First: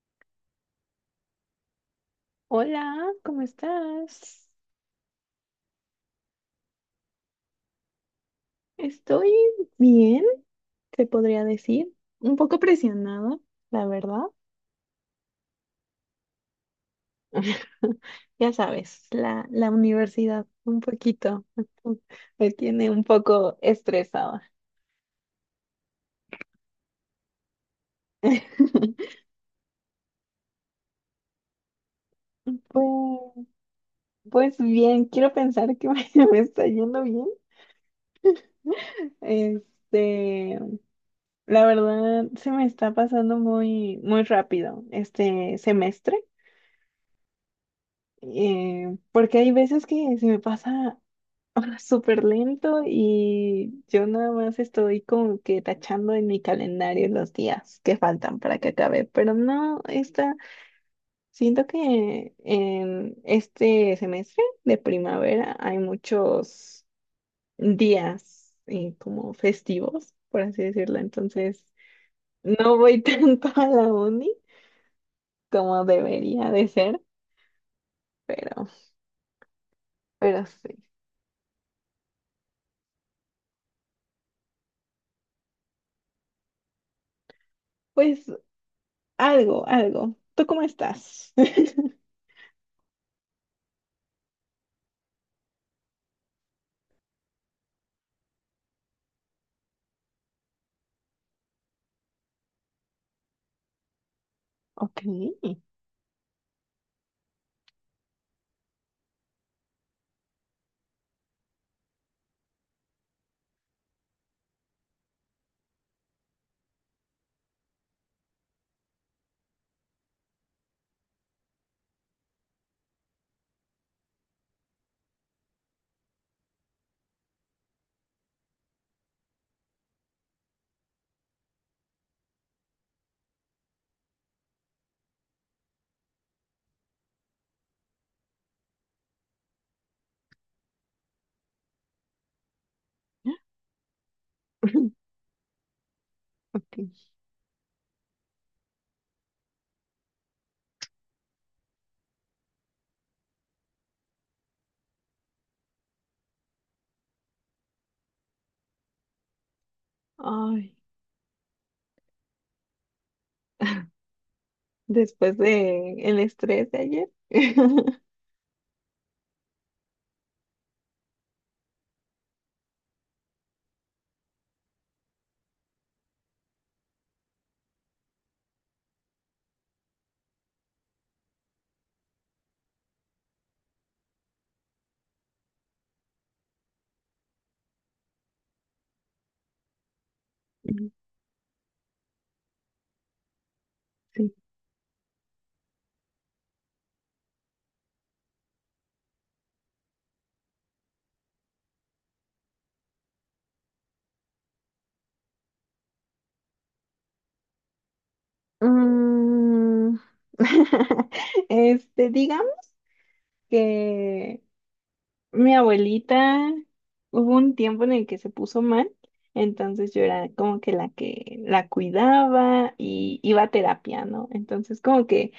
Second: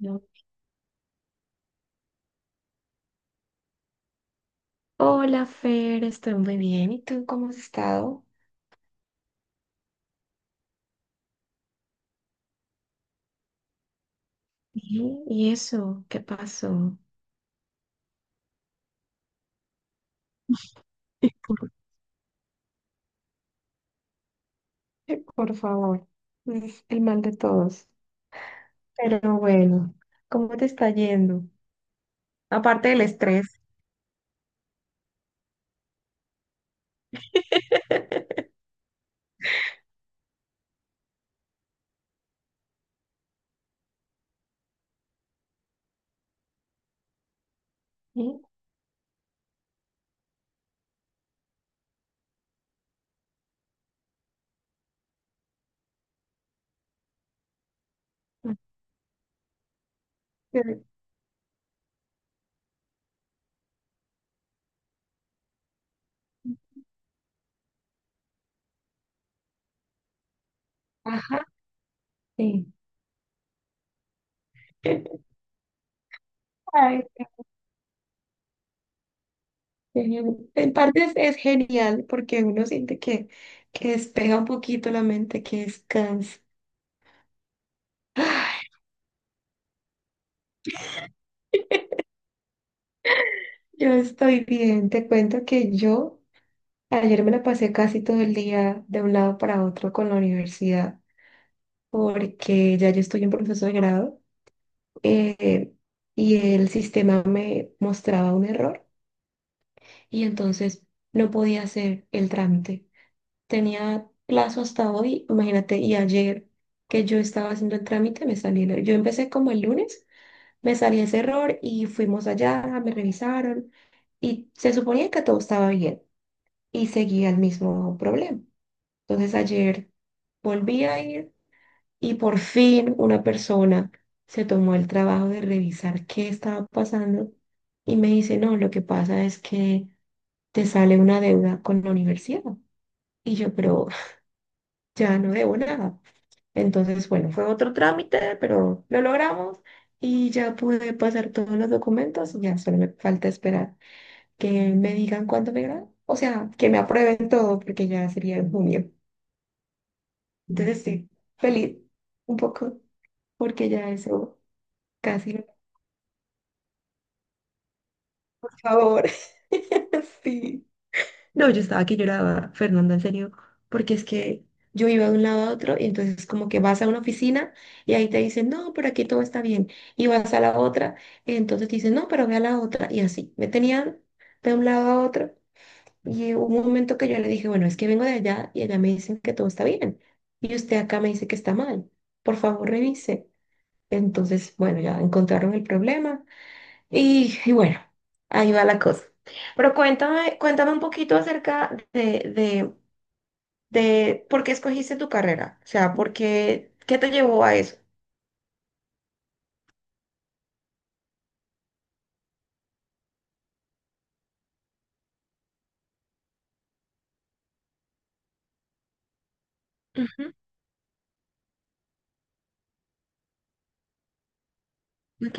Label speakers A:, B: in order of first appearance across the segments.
A: No.
B: Hola, ¿cómo estás?
A: Hola, Fer, estoy muy bien. ¿Y tú cómo has estado?
B: Estoy bien, te podría decir. Un poco presionada, la verdad.
A: Sí, ¿y eso? ¿Qué pasó?
B: Ya sabes, la universidad un poquito me tiene un poco estresada.
A: Por favor, es el mal de todos. Pero bueno, ¿cómo te está yendo? Aparte del
B: Pues,
A: estrés.
B: pues bien, quiero pensar que me está yendo bien. Este, la verdad, se me está pasando muy, muy rápido este semestre,
A: ¿Sí?
B: porque hay veces que se me pasa ah, súper lento y yo nada más estoy como que tachando en mi calendario los días que faltan para que acabe, pero no, esta,
A: Eh,
B: siento que en este semestre de primavera hay muchos días como festivos, por así decirlo,
A: Ajá,
B: entonces
A: sí.
B: no voy tanto a la uni como debería de ser,
A: Ay,
B: pero,
A: genial.
B: pero
A: En
B: sí,
A: parte es genial porque uno siente que despeja un poquito la mente, que descansa.
B: pues
A: Ay,
B: algo, algo. ¿Tú cómo estás?
A: yo estoy bien. Te cuento que yo ayer me la pasé casi todo el día de un lado para otro con la universidad, porque ya yo estoy en proceso de grado
B: Ok.
A: eh, y el sistema me mostraba un error y entonces no podía hacer el trámite. Tenía plazo hasta hoy, imagínate, y ayer que yo estaba haciendo el trámite me salió el error. Yo empecé como el lunes, me salió ese error y fuimos allá, me revisaron y se suponía que todo estaba bien y seguía el mismo problema. Entonces ayer volví a ir y por fin una persona se tomó el trabajo de revisar qué estaba pasando y me dice, no, lo que pasa es que te sale una deuda con la universidad. Y yo, pero ya no debo nada.
B: Ok.
A: Entonces, bueno, fue otro trámite, pero lo logramos y ya pude pasar todos los documentos. Ya solo me falta esperar que me digan cuándo me gradué. O sea, que me aprueben todo porque ya sería en junio.
B: Ay,
A: Entonces, sí, feliz un poco. Porque ya eso casi
B: después
A: no,
B: de el estrés de ayer.
A: por favor. Sí. No, yo estaba que lloraba, Fernanda, en serio, porque es que yo iba de un lado a otro y entonces como que vas a una oficina y ahí te dicen, no, pero aquí todo está bien. Y vas a la otra y entonces te dicen, no, pero ve a la otra. Y así, me tenían de un lado a otro y hubo un momento que yo le dije, bueno, es que vengo de allá y allá me dicen que todo está bien. Y usted acá me dice que está mal. Por favor, revise.
B: Sí.
A: Entonces, bueno, ya encontraron el problema. Y bueno, ahí va la cosa. Pero cuéntame, cuéntame un poquito acerca de por qué escogiste tu carrera. O sea, por qué, qué te llevó a eso.
B: Mm. Este, digamos que mi abuelita hubo un tiempo en el que se puso mal, entonces yo era
A: Ujú,
B: como que la cuidaba y iba a terapia, ¿no? Entonces como que
A: ok,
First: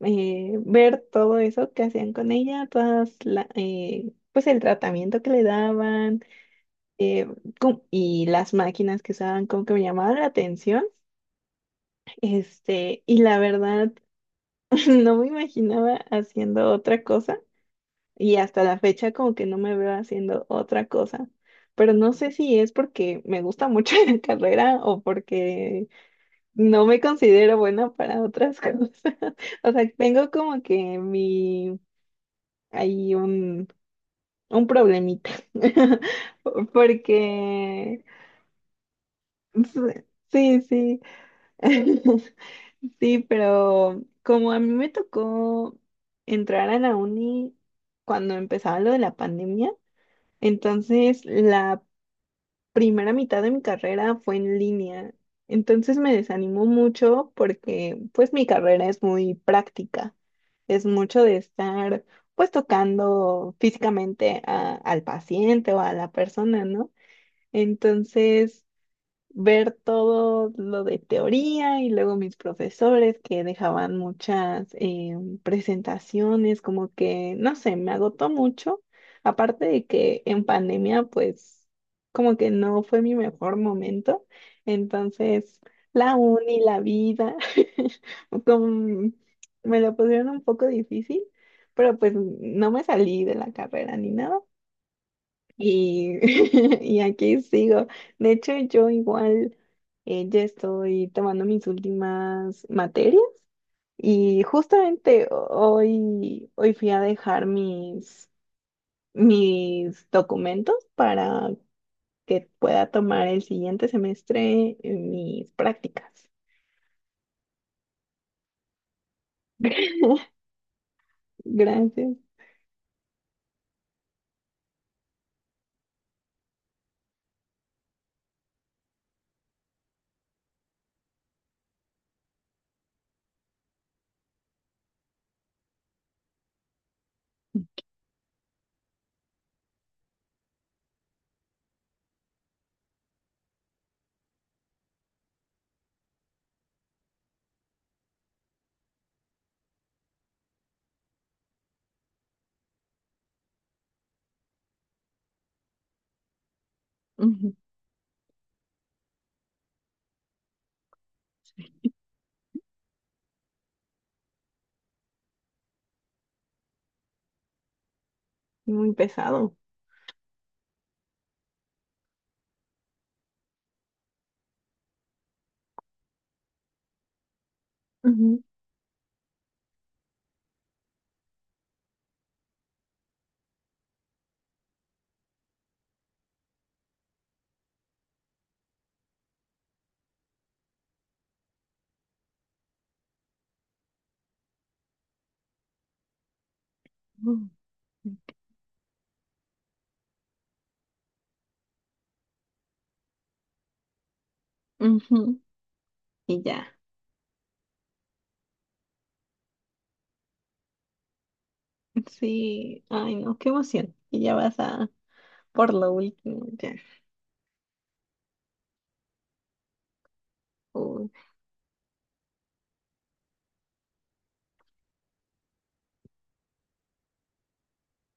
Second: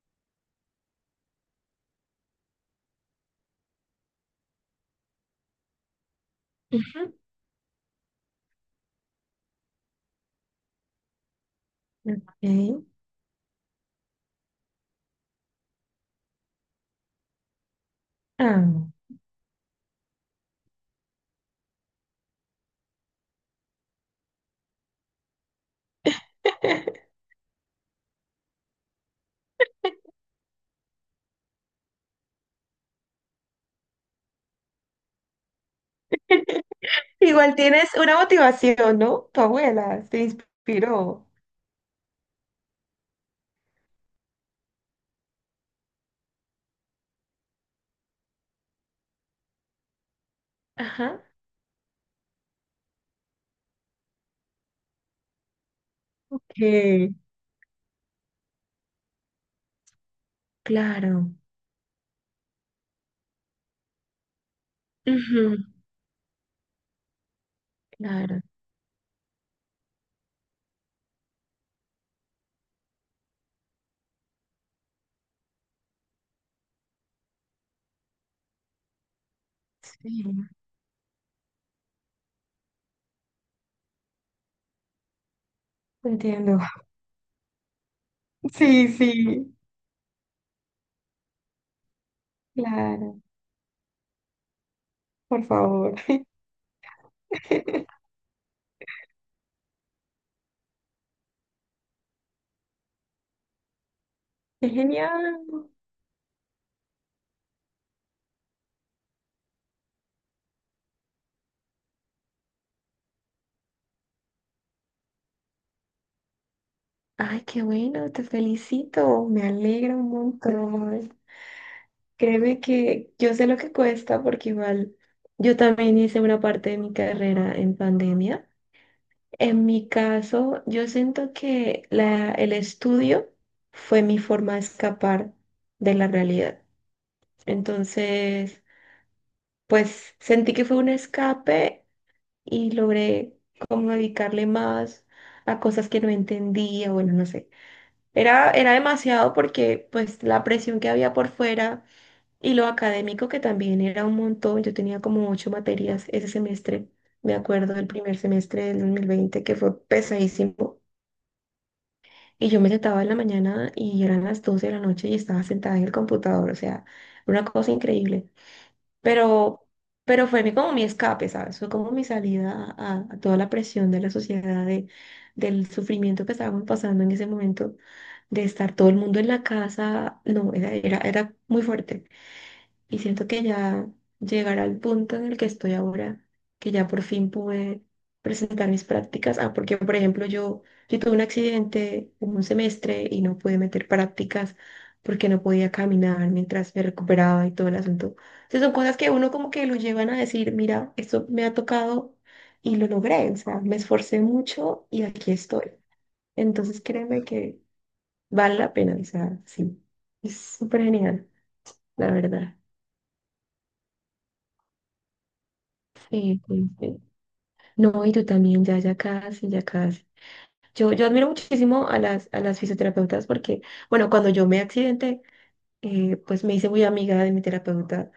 B: ver todo eso que hacían con ella, pues el tratamiento que le daban,
A: ujú,
B: eh, y las máquinas que usaban como que me llamaban la atención.
A: ok.
B: Este, y la verdad, no me imaginaba haciendo otra cosa y hasta la
A: Ah.
B: fecha como que no me veo haciendo otra cosa. Pero no sé si es porque me gusta mucho la carrera o porque no me considero buena para otras cosas. O sea, tengo como que mi, hay un problemita.
A: Igual tienes
B: Porque,
A: una motivación, ¿no? Tu
B: pues,
A: abuela te
B: sí, sí.
A: inspiró.
B: Sí, pero como a mí me tocó entrar a la uni cuando empezaba lo de la pandemia, entonces
A: Ajá.
B: la primera mitad de mi carrera fue en línea. Entonces me
A: Ok,
B: desanimó mucho porque pues mi carrera es muy práctica, es mucho
A: claro.
B: de estar pues tocando físicamente a- al
A: Ujú,
B: paciente o a la persona, ¿no?
A: claro.
B: Entonces ver todo lo de teoría y luego mis profesores que dejaban muchas presentaciones, como que, no sé, me agotó mucho. Aparte de que
A: Sí,
B: en pandemia, pues, como que no fue mi mejor momento. Entonces,
A: te
B: la
A: entiendo.
B: uni, la vida,
A: Sí,
B: como
A: sí.
B: me lo pusieron un poco difícil, pero pues no me
A: Claro,
B: salí de la carrera ni nada.
A: por favor.
B: Y, y aquí
A: Qué
B: sigo. De hecho, yo igual, ya estoy tomando mis últimas materias y justamente
A: genial.
B: hoy fui a dejar mis, mis documentos para que pueda tomar el siguiente semestre mis prácticas.
A: Ay, qué bueno, te felicito, me alegra un montón.
B: Gracias.
A: Créeme que yo sé lo que cuesta porque igual yo también hice una parte de mi carrera en pandemia. En mi caso, yo siento que el estudio fue mi forma de escapar de la realidad. Entonces, pues sentí que fue un escape y logré como dedicarle más a cosas que no entendía, bueno, no sé. Era demasiado porque pues la presión que había por fuera y lo académico que también era un montón. Yo tenía como ocho materias ese semestre, me
B: Ujú.
A: acuerdo del primer semestre del 2020 que fue pesadísimo. Y yo me sentaba en la mañana y eran las 12 de la noche y estaba sentada en el computador. O sea, una cosa increíble.
B: Muy pesado.
A: Pero, pero fue mi, como mi escape, ¿sabes? Fue como mi salida a toda la presión de la sociedad, del sufrimiento que estábamos pasando en ese momento,
B: Ujú.
A: de estar todo el mundo en la casa. No, era muy fuerte. Y siento que ya llegar al punto en el que estoy ahora, que ya por fin pude presentar mis prácticas. Ah, porque por ejemplo yo, tuve un accidente un semestre y no pude meter prácticas porque no podía caminar mientras me recuperaba y todo el asunto. Entonces son cosas que uno como que lo llevan a decir, mira, esto me ha tocado y lo logré. O sea, me esforcé mucho y aquí
B: Ujú.
A: estoy.
B: Y ya.
A: Entonces créeme que vale la pena. O sea, sí, es súper genial, la verdad.
B: Sí. Ay, no, qué emoción. Y ya vas a... por lo
A: Sí,
B: último,
A: sí,
B: ya.
A: sí. No, y tú también, ya, ya casi, ya casi. Yo
B: Uy.
A: admiro muchísimo a las fisioterapeutas porque, bueno, cuando yo me accidenté, pues me hice muy amiga de mi terapeuta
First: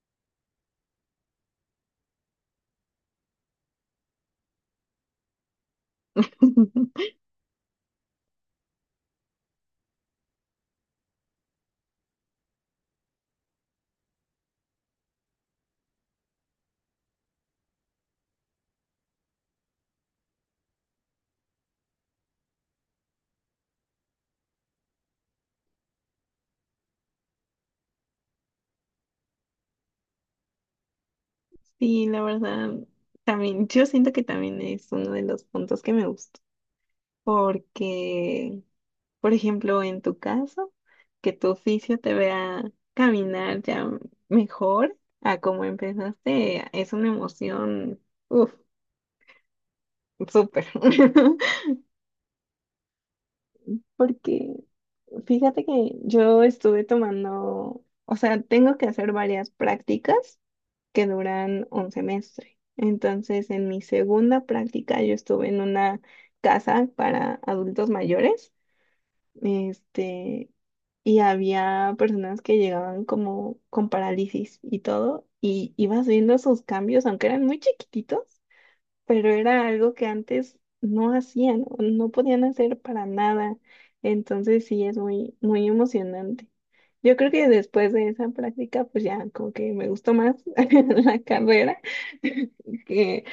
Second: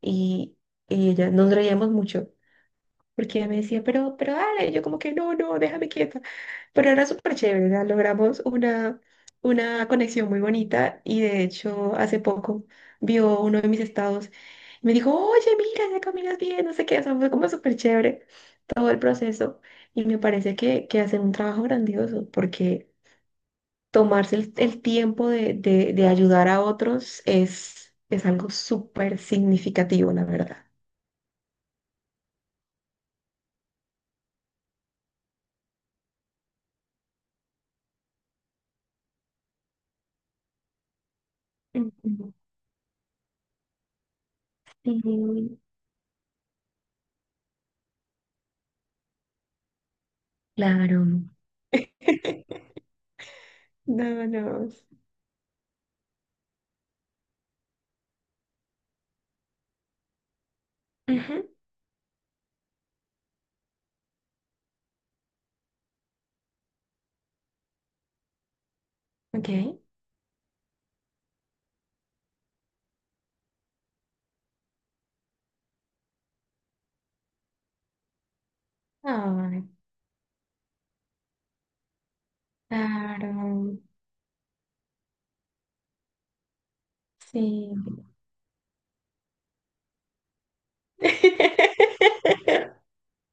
A: y, y ella nos reíamos mucho porque ella me decía, pero dale, y yo como que no, no, déjame quieta. Pero era súper chévere, ¿verdad? Logramos una conexión muy bonita y de hecho hace poco vio uno de mis estados y me dijo, oye, mira, ya caminas bien, no sé qué, o sea, fue como súper chévere todo el proceso y me parece que hacen un trabajo grandioso porque tomarse el tiempo de ayudar a otros es algo súper significativo, la verdad.
B: Sí, la verdad, también, yo siento que también es uno de los puntos que me gustó, porque, por ejemplo, en tu caso, que tu oficio te
A: Ujú,
B: vea caminar ya mejor a
A: ujú.
B: como empezaste, es una emoción, uff, súper.
A: Claro. No,
B: Porque
A: no.
B: fíjate que yo estuve tomando, o sea, tengo que hacer varias prácticas que
A: Ujú,
B: duran un semestre. Entonces, en mi segunda práctica, yo estuve en una casa para adultos mayores,
A: ok.
B: este, y había personas que llegaban como con parálisis y todo, y ibas viendo sus cambios, aunque eran muy chiquititos, pero
A: Ay,
B: era algo que antes no hacían, o no podían hacer para nada.
A: claro.
B: Entonces sí es muy, muy emocionante. Yo creo que
A: Sí.
B: después de esa práctica, pues ya como que me gustó más la carrera que,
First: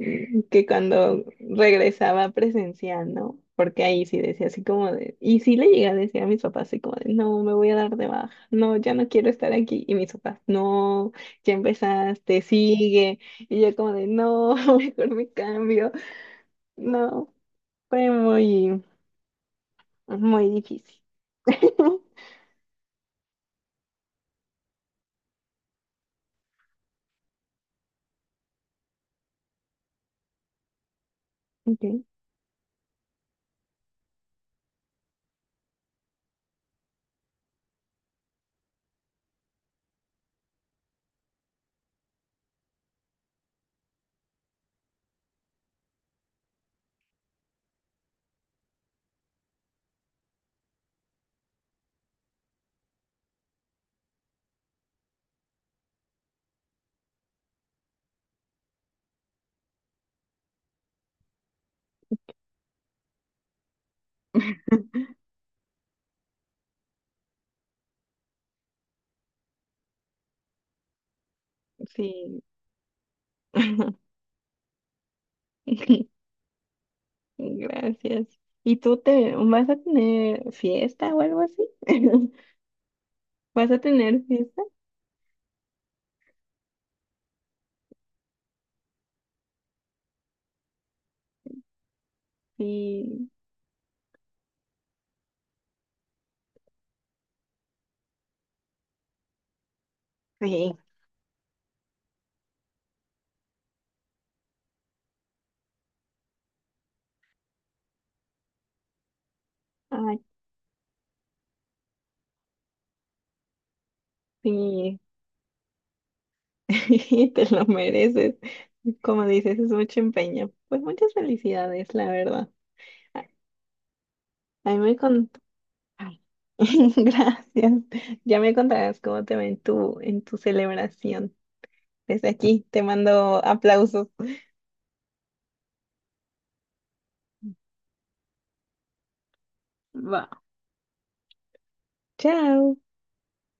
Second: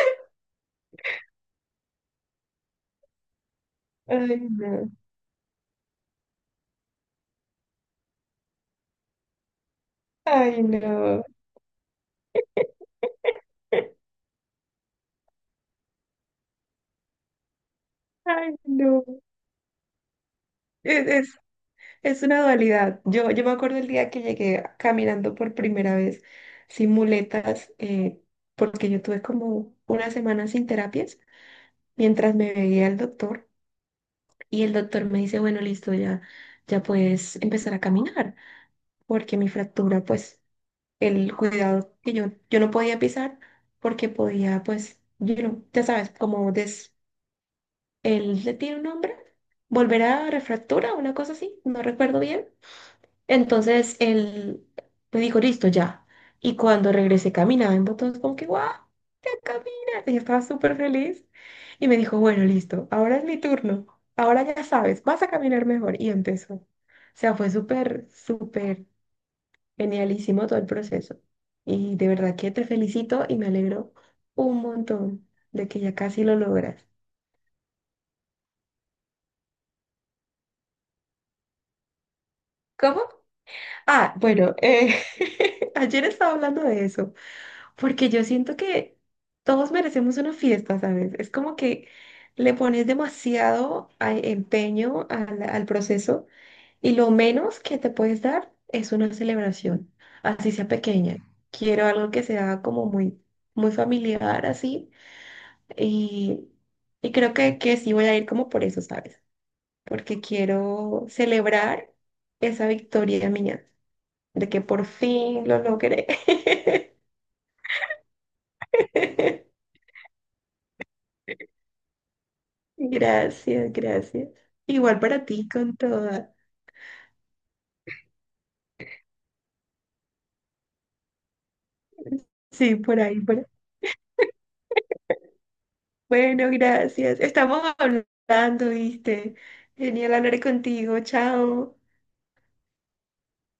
B: que cuando regresaba presencial, ¿no? Porque ahí sí
A: Ay,
B: decía así
A: no.
B: como de, y sí le llegué a decir a mis papás así como de, no, me voy a dar de baja, no, ya no quiero estar aquí. Y mis papás,
A: Ay,
B: no,
A: no.
B: ya empezaste, sigue. Y yo como de, no, mejor me cambio. No, fue
A: Ay,
B: muy,
A: no.
B: muy difícil.
A: Es, es, es una dualidad. Yo me acuerdo el día que llegué caminando por primera vez sin muletas, porque yo tuve como una semana sin terapias
B: Okay.
A: mientras me veía el doctor y el doctor me dice, bueno, listo, ya, ya puedes empezar a caminar, porque mi fractura pues el cuidado que yo, no podía pisar porque podía, pues, ya sabes, él le tiene un nombre, volver a refractura, una cosa así, no recuerdo bien. Entonces él me dijo, listo, ya. Y cuando regresé caminaba en botones como que, guau, ya caminas. Y yo estaba súper feliz. Y me dijo, bueno, listo, ahora es mi turno. Ahora ya sabes, vas a caminar mejor. Y empezó. O sea, fue súper, súper genialísimo todo el proceso. Y de verdad
B: Sí.
A: que te felicito y me alegro un montón de que ya casi lo logras.
B: Gracias. ¿Y tú te vas a tener fiesta o algo así?
A: ¿Cómo?
B: ¿Vas a
A: Ah,
B: tener
A: bueno,
B: fiesta?
A: ayer estaba hablando de eso, porque yo siento que todos merecemos una fiesta, ¿sabes? Es como que le pones
B: Sí.
A: demasiado empeño al proceso y lo menos que te puedes dar es una celebración, así sea
B: Sí,
A: pequeña. Quiero algo que sea como muy, muy familiar, así. Y, y creo que sí voy a ir como por eso, ¿sabes? Porque
B: ay,
A: quiero celebrar esa victoria mía, de que por
B: sí.
A: fin lo logré.
B: Te lo mereces. Como dices, es mucho empeño. Pues muchas felicidades, la verdad. A
A: Gracias, gracias.
B: a mí me
A: Igual para
B: con-
A: ti con
B: Ay,
A: toda.
B: gracias. Ya me contarás cómo te va en tu celebración. Desde aquí
A: Sí,
B: te
A: por ahí, por...
B: mando
A: ahí.
B: aplausos.
A: Bueno, gracias. Estamos hablando, ¿viste? Genial
B: Va.
A: hablar contigo. Chao.
B: Chao.